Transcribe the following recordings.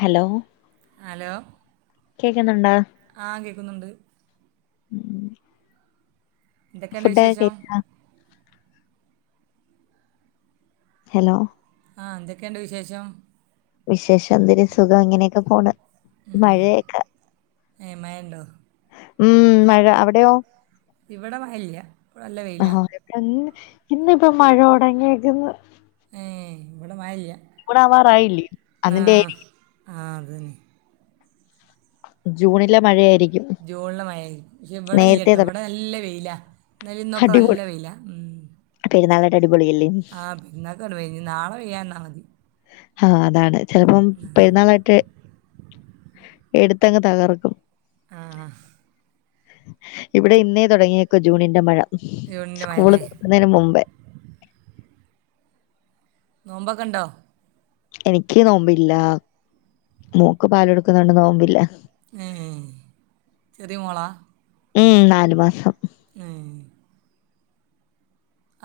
Hello. Hello. കേൾക്കുന്നുണ്ടോ? ആഹ കേക്കുന്നുണ്ട്. ഉം. എന്തൊക്കെയുണ്ട് ഫുഡ് ഒക്കെ വിശേഷം കാഴിച്ചാ.,? ഹലോ. ആ എന്തൊക്കെയുണ്ട് വിശേഷം. വിശേഷം എന്തൊരു സുഖം ഇങ്ങനെയൊക്കെ പോണ് മഴയൊക്കെ എ മയ ഇണ്ടോ ഉം മഴ അവിടെയോ ഇവിടെ മയല്ല ആഹ് പ്പന്ന് ഇന്നിപ്പൊ മഴ തുടങ്ങിയക്കന്ന് ഏ ഇവിടെ മയല്ല്യ ജൂണാവാറായില്ലേ അതിന്റെ ആയിരിക്കും ആ അത് തന്നെ ജൂണിലെ മഴയായിരിക്കും ജൂണി ലെ മയയ് ക്കും പക്ഷെ ഇവിടെ നേരത്തെ ഇല്ലട്ടോ തുട ഇവിടെ നല്ല വെയില ഇന്നലിന്നൊക്കെ നല്ല അടിപൊളി വെയില ഉം പെരുന്നാളായിട്ട് അടിപൊളിയല്ലേ ആഹ [unintelligible] നാളെ പെയ്യാന്നാൽ മതി ഹ അതാണ് ചിലപ്പം പെരുന്നാളായിട്ട് എടുത്തങ് തകർക്കും ആഹ്.. ഇവിടെ ഇന്നേ തുടങ്ങിയേക്കു ജൂണിന്റെ മഴ ജൂണിൻ്റെ സ്കൂള് മഴയല്ലേ ക്കുന്നതിന് മുമ്പേ നോമ്പൊക്കെണ്ടോ? എനിക്ക് നോമ്പില്ല മോൾക് പാൽ ടുക്കുന്നുണ്ട് നോമ്പില്ല ഹ്മ്മ് ചെറിയ മോളാ ഉം നാലു മാസം ഉം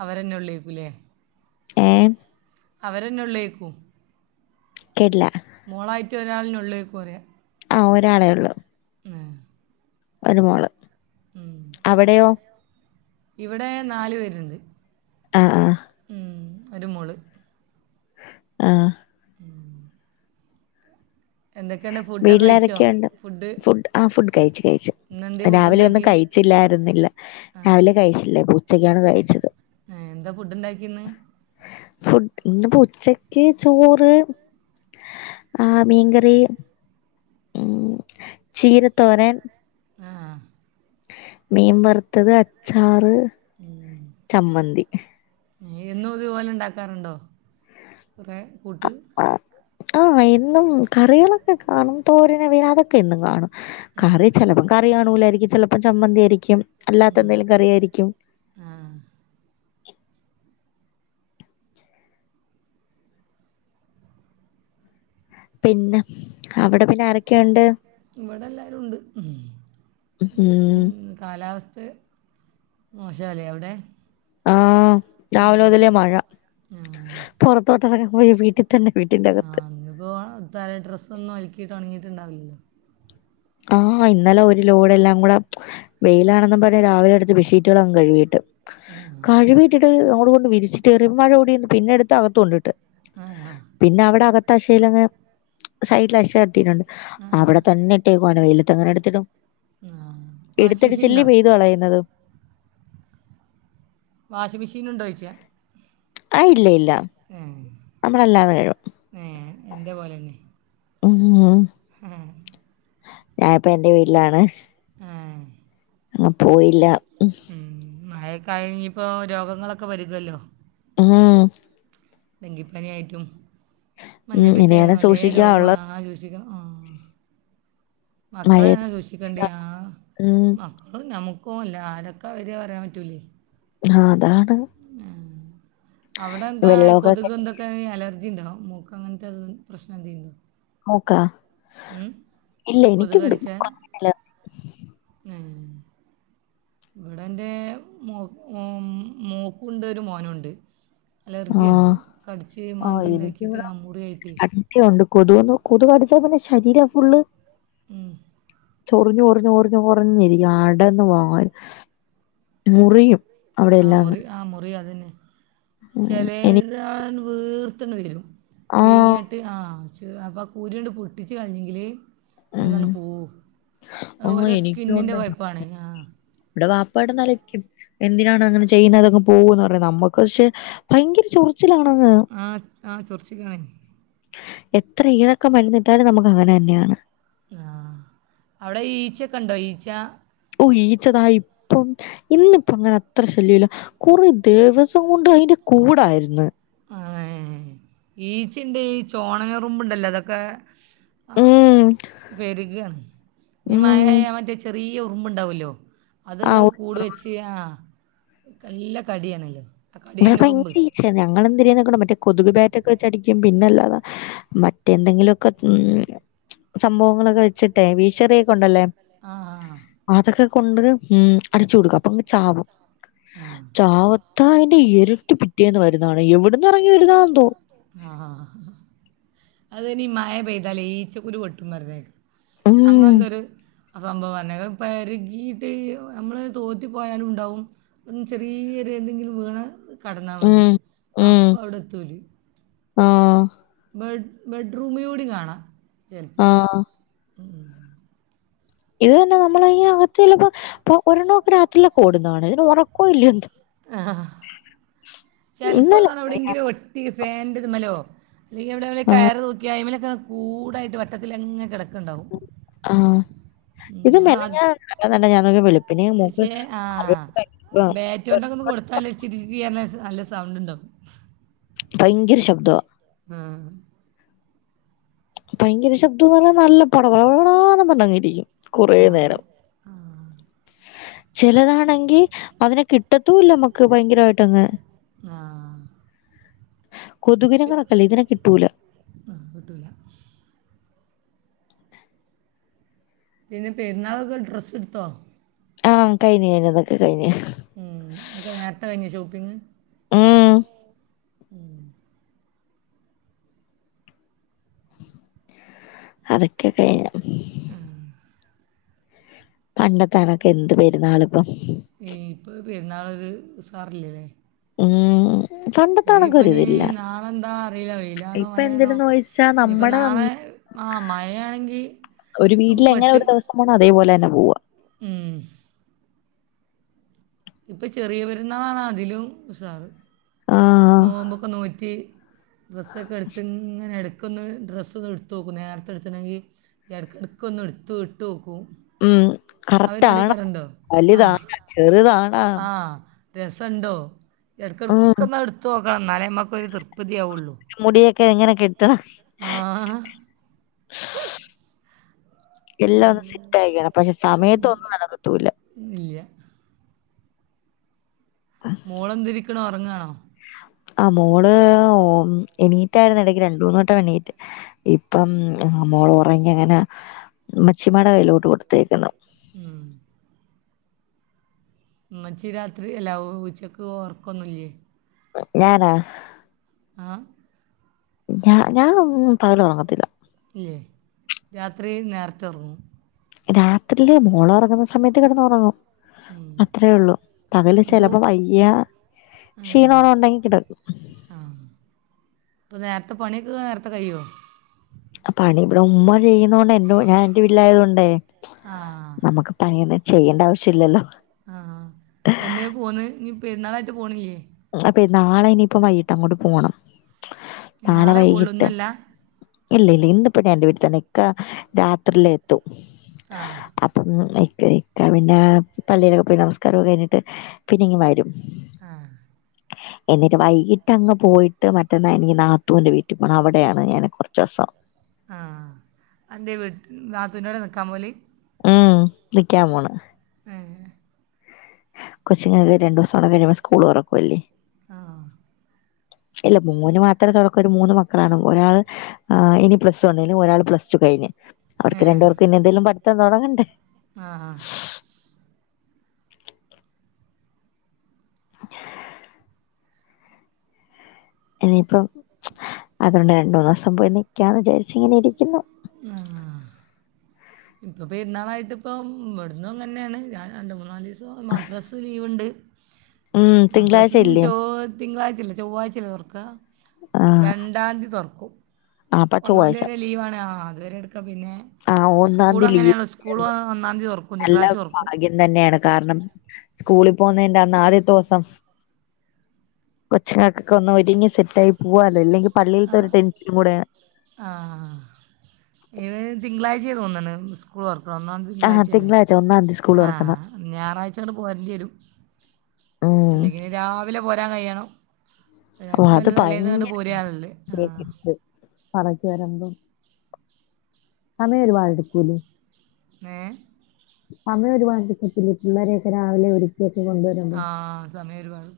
അവരെന്നെ ഉള്ളേപുലെ ഏ അവരെന്നെ ഉള്ളേക്കൂ കേട്ടില റ്റൊരാളിനുള്ളേക്ക് കുറയാ ആ ഒരാളേ ഉള്ളൂ ഒരുമോള് അവിടെയോ ഇവിടെ നാല് പേരുണ്ട് ആഹ ആ ഉം ഒരു മോള് ആഹ് എന്തൊക്കെയുണ്ട് ഫുഡൊക്കെ കഴിച്ചോ വീട്ടിലാരൊക്കെയുണ്ട് ഫുഡ് ആ ഫുഡ് കഴിച് ച് ഇന്ന് എന്തേ ഫുഡ് രാവിലെ ഒന്നും ഉണ്ടാക്കി കഴിച്ചില്ലായിരുന്നില്ല ആ രാവിലെ കഴിച്ചില്ല പ്പോ ഉച്ചക്കാണ് കഴിച്ചത് ഏ, എന്താ ഫുഡ് ഉണ്ടാക്കി ഇന്ന് ഫുഡ് ഇന്ന്പ്പൊ ഉച്ചക്ക് ചോറ് ആ മീൻകറി ഉം ചീരത്തോരൻ ആഹ് മീൻ വറുത്തത് അച്ചാറ് ഉം ചമ്മന്തി എന്നും ഇതുപോലെ ഉണ്ടാക്കാറുണ്ടോ കുറേ കൂട്ട് ആഹ് എന്നും കറികളൊക്കെ കാണും തോരനവിന അതൊക്കെ എന്നും കാണും ആ കറി ചിലപ്പം കറി കാണൂലായിരിക്കും ചിലപ്പം ചമ്മന്തി ആയിരിക്കും അല്ലാത്തപ്പോ ന്ത്‌ കറിയായിരിക്കും ആ പിന്നെ അവിടെ പിന്നെ ആരക്കെ ഇവിടെ എല്ലാവരും ഉണ്ട് ഉം കാലാവസ്ഥ മോശാലെ അവിടെ ആഹ് രാവിലൊതെലെ മഴ ആ പൊ റത്തോട്ടറങ്ങാൻ ക്കുമ്പോ ഈ വീട്ടി ആ ന്നുപ്പോ തായേ ഡ്രസ്സ് ഒന്നും ഒലക്കിയിട്ട് ഉണങ്ങിയിട്ടുണ്ടാവില്ലല്ലോ ആഹ് ഇന്നലെ ഒരു ലോഡ് എല്ലാം കൂടെ വെയിലാണെന്നും പറഞ് രാവിലെ എ ടുത്ത് ബെഡ്ഷീറ്റുകള് അങ്ങ് കഴുകിട്ട് ആ കഴിവിട്ടിട്ട് അങ്ങോട്ടുങ്ങോട്ടും കൊണ്ട് വിരിച്ചിട്ട് കേറി മഴ കൂടി പിന്നെ എടുത്ത് അകത്ത് കൊണ്ടിട്ട് ആ ആ പിന്നെ അവിടെ അകത്ത അക്ഷയിലങ്ങെ സൈഡിൽ അക്ഷ കെട്ടിട്ടുണ്ട് ആ അവിടെ തന്നെ ഇപ് എ കോന വെയിലത്ത് അങ്ങനെ എടുത്തിടും ആ ആ വാഷിംഗ് മെഷീൻ എടുത്തിടിച്ചല്ലെ ഉണ്ടോ പെയ്തു കളയുന്നത് വാഷിംഗ്‌ മെഷീൻ ഉണ്ടോയ്ച്ച ആ ഇല്ല ഇല്ല ഏ നമ്മളല്ലാതെ കഴുകും ഏ എന്റെ പോലെന്നെ ഉം ആ ഞാനിപ്പോ എന്റെ വീട്ടിലാണ് ഏ അങ്‌ പോയില്ല ഉം മയക്കഴിഞ് ഇപ്പോൊ രോഗങ്ങളൊക്കെ പെര്കൊല്ലോ ആഹ് ഡെങ്കിപ്പാനിയായിട്ടും ഉം മഞ്ഞപ്പിതായും ഇനിയാണ് പലേ സൂക്ഷിക്കാനുള്ളത് രോഗാ ണ് സൂക്ഷിക്കണം മഴയത്ത് മക്കളെണ് സൂക്ഷിക്കണ്ടിയെ ആ ഉം. മക്കളും നമുക്ക്‌ - ഓ ലെ ആരൊക്കെ വര പറയാ മ്പറ്റൂലേ ആ അതാണ് അവിടെ എന്താ ഇ വെള്ളമൊക്കെ കൊതുക് എന്തൊക്കെ അലർജി ഉണ്ടോ മൂക്ക് അങ്ങനത്തെ പ്രശ്നം എന്തെ ണ്ടോ മൂക്ക ല്യ കൊത്കടിച്ചാ ഇവിടെ എന്റെ മോ മോക്കുണ്ട് ഒരു മോനൂ ണ്ട് ആ. അലർജിയാണ് കടിച്ച് ആ മാന്തി ഉണ്ടാക്കിയിട്ട് ആ മുറിയായിട്ട് കൊതു കൊതു കടിച്ചാ പിന്നെ ശരീരം ഫുള്ള് കൊ ഉം ചൊറിഞ്ഞു റിഞ് റിഞ്ഞു ചൊറിഞ്ഞിരിക്കും അടണ് ആ മുറിയും ആഹ അവിടെയെല്ലാം അങ്ങ്. മുറി ആ മുറി അതന്നെ ഉം. എനി ചെലേതാണ്ട് വീർത്താണ്ട് വരും ആ. വീങ്ങിട്ട് ആ അപ്പംകുരു ണ്ട് പൊട്ടിച്ച്ച് കളഞ്ഞെങ്കില് ഉം. പൂ ആ ഓരോ എനിക്കും സ്കിന്നിന്റെ കൊയ്പ്പാണെ പട നിലയ്ക്കും എന്തിനാണ് അങ്ങനെ ചെയ്യുന്നത് അതങ് പോവൂന്ന് പറയും നമ്മക്ക് പശെ ഭയങ്കര ചൊറിയ ച്ചിലാണെന്ന് ആ ആ ചൊറ്ച്ചിലാണെ എത്ര ഏതൊക്കെ മരുന്ന് ഇട്ടാലും നമുക്ക് അങ്ങനെ തന്നെയാണ് ആഹ് അവിടെ ഈച്ചക്കെ ണ്ടോ ഈച്ച ഓ ഈച്ചതാ ഇപ്പം ഇന്നിപ്പം അങ്ങനെ അത്ര ശല്യല്ല കുറേ ദിവസം കൊണ്ട് അയന്റെ കൂടായിരുന്നു ആ ഏ ഈച്ചിണ്ട് ഈ ചോണനുറുമ്പ് ണ്ടല്ലോ അതൊക്കെ ആ ഉം പേരുകയാണ് ഞ് ഉം മയ ആയാൽ മറ്റെ ചെറിയ ഉ ഉറുമ്പ് ഉണ്ടാവൊല്ലോ അത് ആ ണ്ടാവും ഒ- കൂട് വെച്ച് ആ കല്ല കടിയണല്ലോ ഇവിടെപ്പോ ഭയങ്കര ഈച്ചെ ഞങ്ങളെന്തിനിതാക്കണം ആ കൊതുക് ബാറ്റ് ബാറ്റൊക്കെ വെച്ചടിക്കും പിന്നെല്ലാതെ മറ്റെന്തെങ്കിലൊക്കെ ഉം സംഭവങ്ങളൊക്കെ വെച്ചിട്ടെ വീഷീട്ട് ചെറിയൊക്കെണ്ടല്ലേ ആ ആ അതൊക്കെ കൊണ്ട് ഉം അടിച്ചു കൊടുക്കും അപ്പൊങ് ചാവും ആഹ് ചാവത്താന്റെ ഇരട്ടി പിറ്റേന്ന് വരുന്നതാണ് എവിടന്ന് ഇറങ്ങി വരുന്ന എന്തോ ആഹ് അതിനി മയ പെയ്താലേ ഈച്ച കുരു പൊട്ടും പറഞ്ഞേക്കാ ഉം അങ്ങനെന്തൊരു സംഭവം ന്നെക് പരുകിയിട്ട് നമ്മൾ തോത്തി പോയാലും ഉണ്ടാവും അൻ ചെറിയൊര് എന്തെങ്കിലും വീണ കടന്നാൽ മതി ഉം അപ്പ അവിടെത്തൂല് ആഹ് ബെഡ് ബെഡ്റൂമിലൂടിം കാണാം ചിലപ്പോൾ ആഹ് ഇത് തന്നെ നമ്മൾ അകത്തല്ലപ്പോ ഇപ്പൊ ഒരെണ്മ ഒക്കെ രാത്രിലൊകേ ഓടുന്നതാണ് ഇതിന് ഉറക്കോ ഇല്ല എ ആഹ് ചെലപ്പോ ഇന്നലെ കാണ എവിടെങ്കിലും ഒട്ടി ഫാൻന്റത്മ്മലോ അല്ലെങ്കിൽവിടെ ആ കയർ തൂക്കിയ അയ്മലൊക്കെ കൂടായിട്ട് വട്ടത്തില ങ്ങെ കിടക്കണ്ടാവും. ആ ഇത് മെനഞല്ല ഞാനൊക്കെ വിളി പക്ഷെ ആ ബാറ്റ് കൊണ്ട് ഒന്ന് കൊടുത്താലോിരിച്ചി നല്ല സൗണ്ട്ണ്ടാവും ഭയങ്കര ശബ്ദം ആഹ് ഭയങ്കര ശബ്ദം എന്ന് പറഞ്ഞാൽ നല്ല പടപടാന്ന് പറഞങ്ങ് രിക്കും കുറേ ആ നേരം ആ ചെലതാണെങ്കി അതിനെ കിട്ടത്തൂല്ല നമ്മുക്ക് ഭയങ്കരമായിട്ട് അങ്ങ് ആഹ് കൊതുകിനങ്ങളൊക്കെല്ലേ ഇതിനെ കിട്ടൂല ആ, കിട്ടൂല പിന്നെ പെരുന്നാൾൊക്കെ ഡ്രസ്സ്ട്ത്തോ ആഹ് കഴിഞ്ഞ് കഴിഞ്ഞ് അതൊക്കെ കഴിഞ്ഞ്. ഉം ന്നൊക്കെ നേരത്തെ കഴിഞ്ഞോ ഷോപ്പിങ്? ഉം ഉം അതൊക്കെ കഴിഞ്ഞു പണ്ടത്തണൊക്കെ എന്ത് പെരുന്നാള് ഇപ്പൊ പെരുന്നാളരു ഉസാറില്ലേല്ലേ ഉം ഉം ഇനിയിപ്പ നീ നാളെ എന്താ അറിയില്ല വെയിലാണോ ഇപ്പൊ മയാണോ എന്തിനെന്ന് ചോദിച്ചാ ഇനിയിപ്പ നമ്മടെ നാളെ ആ മഴയാണെങ്കി ഒരു വീട്ടില് എങ്ങനെ പെട്ട് ഒരു ദിവസം പോകണം അതേപോലെ തന്നെ പോവാ ഉം ഇപ്പൊ ചെറിയ പരുന്നാളാണ് അതിലും ഉസാറ് ആഹ് നോമ്പൊക്കെ നോറ്റി ഡ്രസ്സൊക്കെ എടുത്ത് ഇങ്ങനെ എടു ഇടക്കൊന്ന് ഡ്രസ്സ് ഒന്ന് എടുത്ത് നോക്കും നേരത്തെ എടുത്തുണെങ്കി എടകെട്ക്കൊന്ന് ഇടുത്ത് ഇട്ട് നോക്കും. ഉം ആ കറക്റ്റ് പരിപാടി ആണോ കടണ്ടോ ആ വലുതാണോ ചെറുതാണാ രസണ്ടോ എട്കെട്ക്കതൊന് എടുത്ത് നോക്കണം എന്നാലേ നമുക്ക് ഒരു തൃപ്തിയാവയുള്ളൂ മുടിയോക്കേ എങ്ങനെ കെട്ടണം ആ എല്ലാം ഒന്ന് സിറ്റ് ആയിക്കണം പക്ഷെ സമയത്തൊന്നും നടക്കത്തൂല ഇല്ല മൂളം എന്തിരിക്കണോ ഉറങ്ങാണോ? ആ മോള് ഓ എണീറ്റായിര്ന്നു ഇടക്ക് രണ്ടുന് വട്ടം എണീറ്റ് ഇപ്പം ആ മോള ഒറങ്ങി അങ്ങനെ മച്ചിമാടെ കയ്യിലോട്ട് കൊടുത്തയ്ക്ന്നു. ഉം മ്മച്ചി രാത്രി അല്ല ഉച്ചക്ക് ഓർക്കൊന്നുല്ല്യേ? ഞാനാ ആ ഞ ഞാൻ പകല് ഒറങ്ങത്തില്ല ഇല്ലേ രാത്രി നേരത്തെ ഒർങ്ങും. രാത്രില് മോളറങ്ങുന്ന സമയത്ത് കെടന്ന്റങ്ങും ഉം അത്രേ ഉള്ളു പകല് അപ്പോൾ ചെലപ്പൊ വയ്യ ക്ഷീണോണം ആ ഉണ്ടെങ്കി കിട ഇപ്പൊ നേരത്തെ പണിയൊക്കെ നേരത്തെ കഴിയോ? പണി ഇവിടെ ഉമ്മ ചെയ്യുന്നോണ്ട് എന്റെ ഞാൻ എന്റെ വീട്ട്ലായതോണ്ടേ ആ നമുക്ക് പണിയൊന്നും ചെയ്യണ്ട ആവശ്യ ല്ലല്ലോ? ആ എന്നേ പോന്ന് ഇനി പരുന്നാളായിട്ട് പോണ്ല്ല്യേ? അപ്പെ നാളെ ഇനിയിപ്പ വൈകിട്ട് അങ്ങോട്ട് പോണം നാളെ പോവുള്ളു ഇന്നല്ല ഇല്ല ഇല്ല ഇന്നിപ്പോ ഞാനെന്റെ വീട്ടി തന്നെ ഇക്ക രാത്രിയിലെത്തും ആ അപ്പം കേ ആഹ് പിന്നെ പള്ളിയിലൊക്കെ പോയി നമസ്ക്കാരോം കഴിഞ്ഞിട്ട് പിന്നെ ഇങ്ങ് വരും ആഹ എന്നിട്ട് വൈകിട്ട് അങ്ങ് പോയിട്ട് മറ്റന്നാ എനിക്ക് നാത്തൂന്റെ വീട്ടിൽ പോണം അവിടെയാണ് ഞാൻ ഇനി കുറച്ച് ദിവസം ആ അന്റെ വീട്ട് നാത്തൂന്റവിട നിൽക്കാൻ പോവല് ഉം നിക്കാൻ പോണ് ഏ കൊച്ചുങ്ങക്ക് രണ്ടു ദിവസം കൂടാ കഴിയുമ്പോ സ്കൂൾ തുറക്കുവല്ലേ ആ [inaudible] ഇല്ല മോന് മാത്രം തുറക്കൂന്ന് മൂന്ന് മക്കളാണ് ഒരാൾ ഇനി പ്ലസ് വണ്ണിലും ഒരാൾ പ്ലസ് ടു കഴിഞ്ഞു അവർക്ക് രണ്ടുപേർക്ക് ഇനി എന്തെങ്കിലും പഠിത്തം തുടങ്ങണ്ടേ ആഹ ആാ [inaudible] ഇനിയിപ്പം അതുകൊണ്ട് രണ്ടു മൂന്ന് ദിവസം പോയി നിക്കാന്ന് വിചാരിച്ചു ഇങ്ങനെ ഇരിക്കുന്നു ആഹ ഇപ്പം പെരുന്നാളായിട്ട് ഇപ്പം ഇവിടന്നും അങ്ങന്നെയാണ് ഞാൻ രണ്ടു മൂന്നു നാല് ദിവസം മദ്രസ ലീവുണ്ട് ഉം മദ്രസ തിങ്കളാഴ്ച ന്ന് ഇല്ലേ ചൊവ് തിങ്കളാഴ്ച അല്ല ചൊവ്വാഴ്ച അല്ലേ തുറക്കാ ആഹ് രണ്ടാംതീ തുറക്കും അപ്പൊ ഒന്നാം തീയതി ചൊവ്വാഴ്ച വരെ ലീവാണ് ആഹ് ആഹ് അതുവരെടുക്കും പിന്നെ ആഹ് ഒന്നാം സ്കൂൾ തീയതി ലീവ് അങ്ങനെയാണോ സ്കൂൾ ഒന്നാം തീയതി തുറക്കും നല്ല തിങ്കളാഴ്ച തുറക്കും ഭാഗ്യം തന്നെയാണ് കാരണം സ്കൂളിൽ പോകുന്നതിന്റെ അന്ന് ആദ്യത്തെ ദിവസം കൊച്ചുങ്ങക്കൊക്കെ ഒന്ന് ഒരുങ്ങി സെറ്റ് ആയി പോവാലോ അല്ലെ ആ ആ [unintelligible] തിങ്കളാഴ് [unintelligible] സ്കൂൾ തുറക്ക ഒന്നാം തീയതി ആഹ് തിങ്കളാഴ്ചയല്ലേ തിങ്കളാഴ്ച ഒന്നാം തീയതി സ്കൂൾ ആ തുറക്കുന്നെ ഞായറാഴ്ച ഇങ്ങോട്ട് പോരേണ്ടി വരും ഉം അല്ലെങ്കിൽ നി രാവിലെ പോരാൻ കഴിയണം ഓ അതിനായിട്ട് അത് നല്ല തലേന്ന് ഇങ്ങോട്ട് ഭയങ്കര പോരുകയാണല്ലേ ആ [unintelligible] പറഞ്ഞ് വരുമ്പം സമയം ഒരുപാടെടുക്കൂലേ ങേ സമയം ഒരുപാടെടുക്കത്തില്ലേ പിള്ളേരെയൊക്കെ രാവിലെ ഒരുക്ക ആ സമയം ഒരുപാട്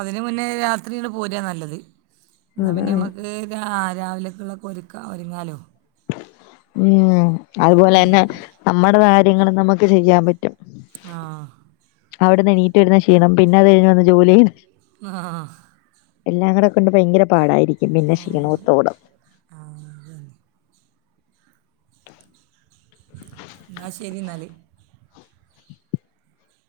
അതിന് മുന്നേ രാത്രിയിങ്ങട് പോരുവാ നല്ലത് എന്നാൽ പിന്നെ അതാണ്. നമുക്ക് രാ രാവിലേക്കുള്ളതൊക്കെ ഒരുക്കാ ഒരുങ്ങാലോ ഉം അതുപോലെ തന്നെ നമ്മുടെ കാര്യങ്ങൾ നമുക്ക് ചെയ്യാൻ പറ്റും ആ അവിടെന്നെണീറ്റ് വരുന്ന ക്ഷീണം പിന്നെ അത് കഴിഞ്ഞു വന്ന് ജോലി ചെയ്യ ആഹ് എല്ലാം കൂടെ കൊണ്ട് ഭയങ്കര പാടായിരിക്കും പിന്നെ ആ ക്ഷീണോത്തോടം ആ അത് തന്നെ എന്നാ ശരി ന്നാല്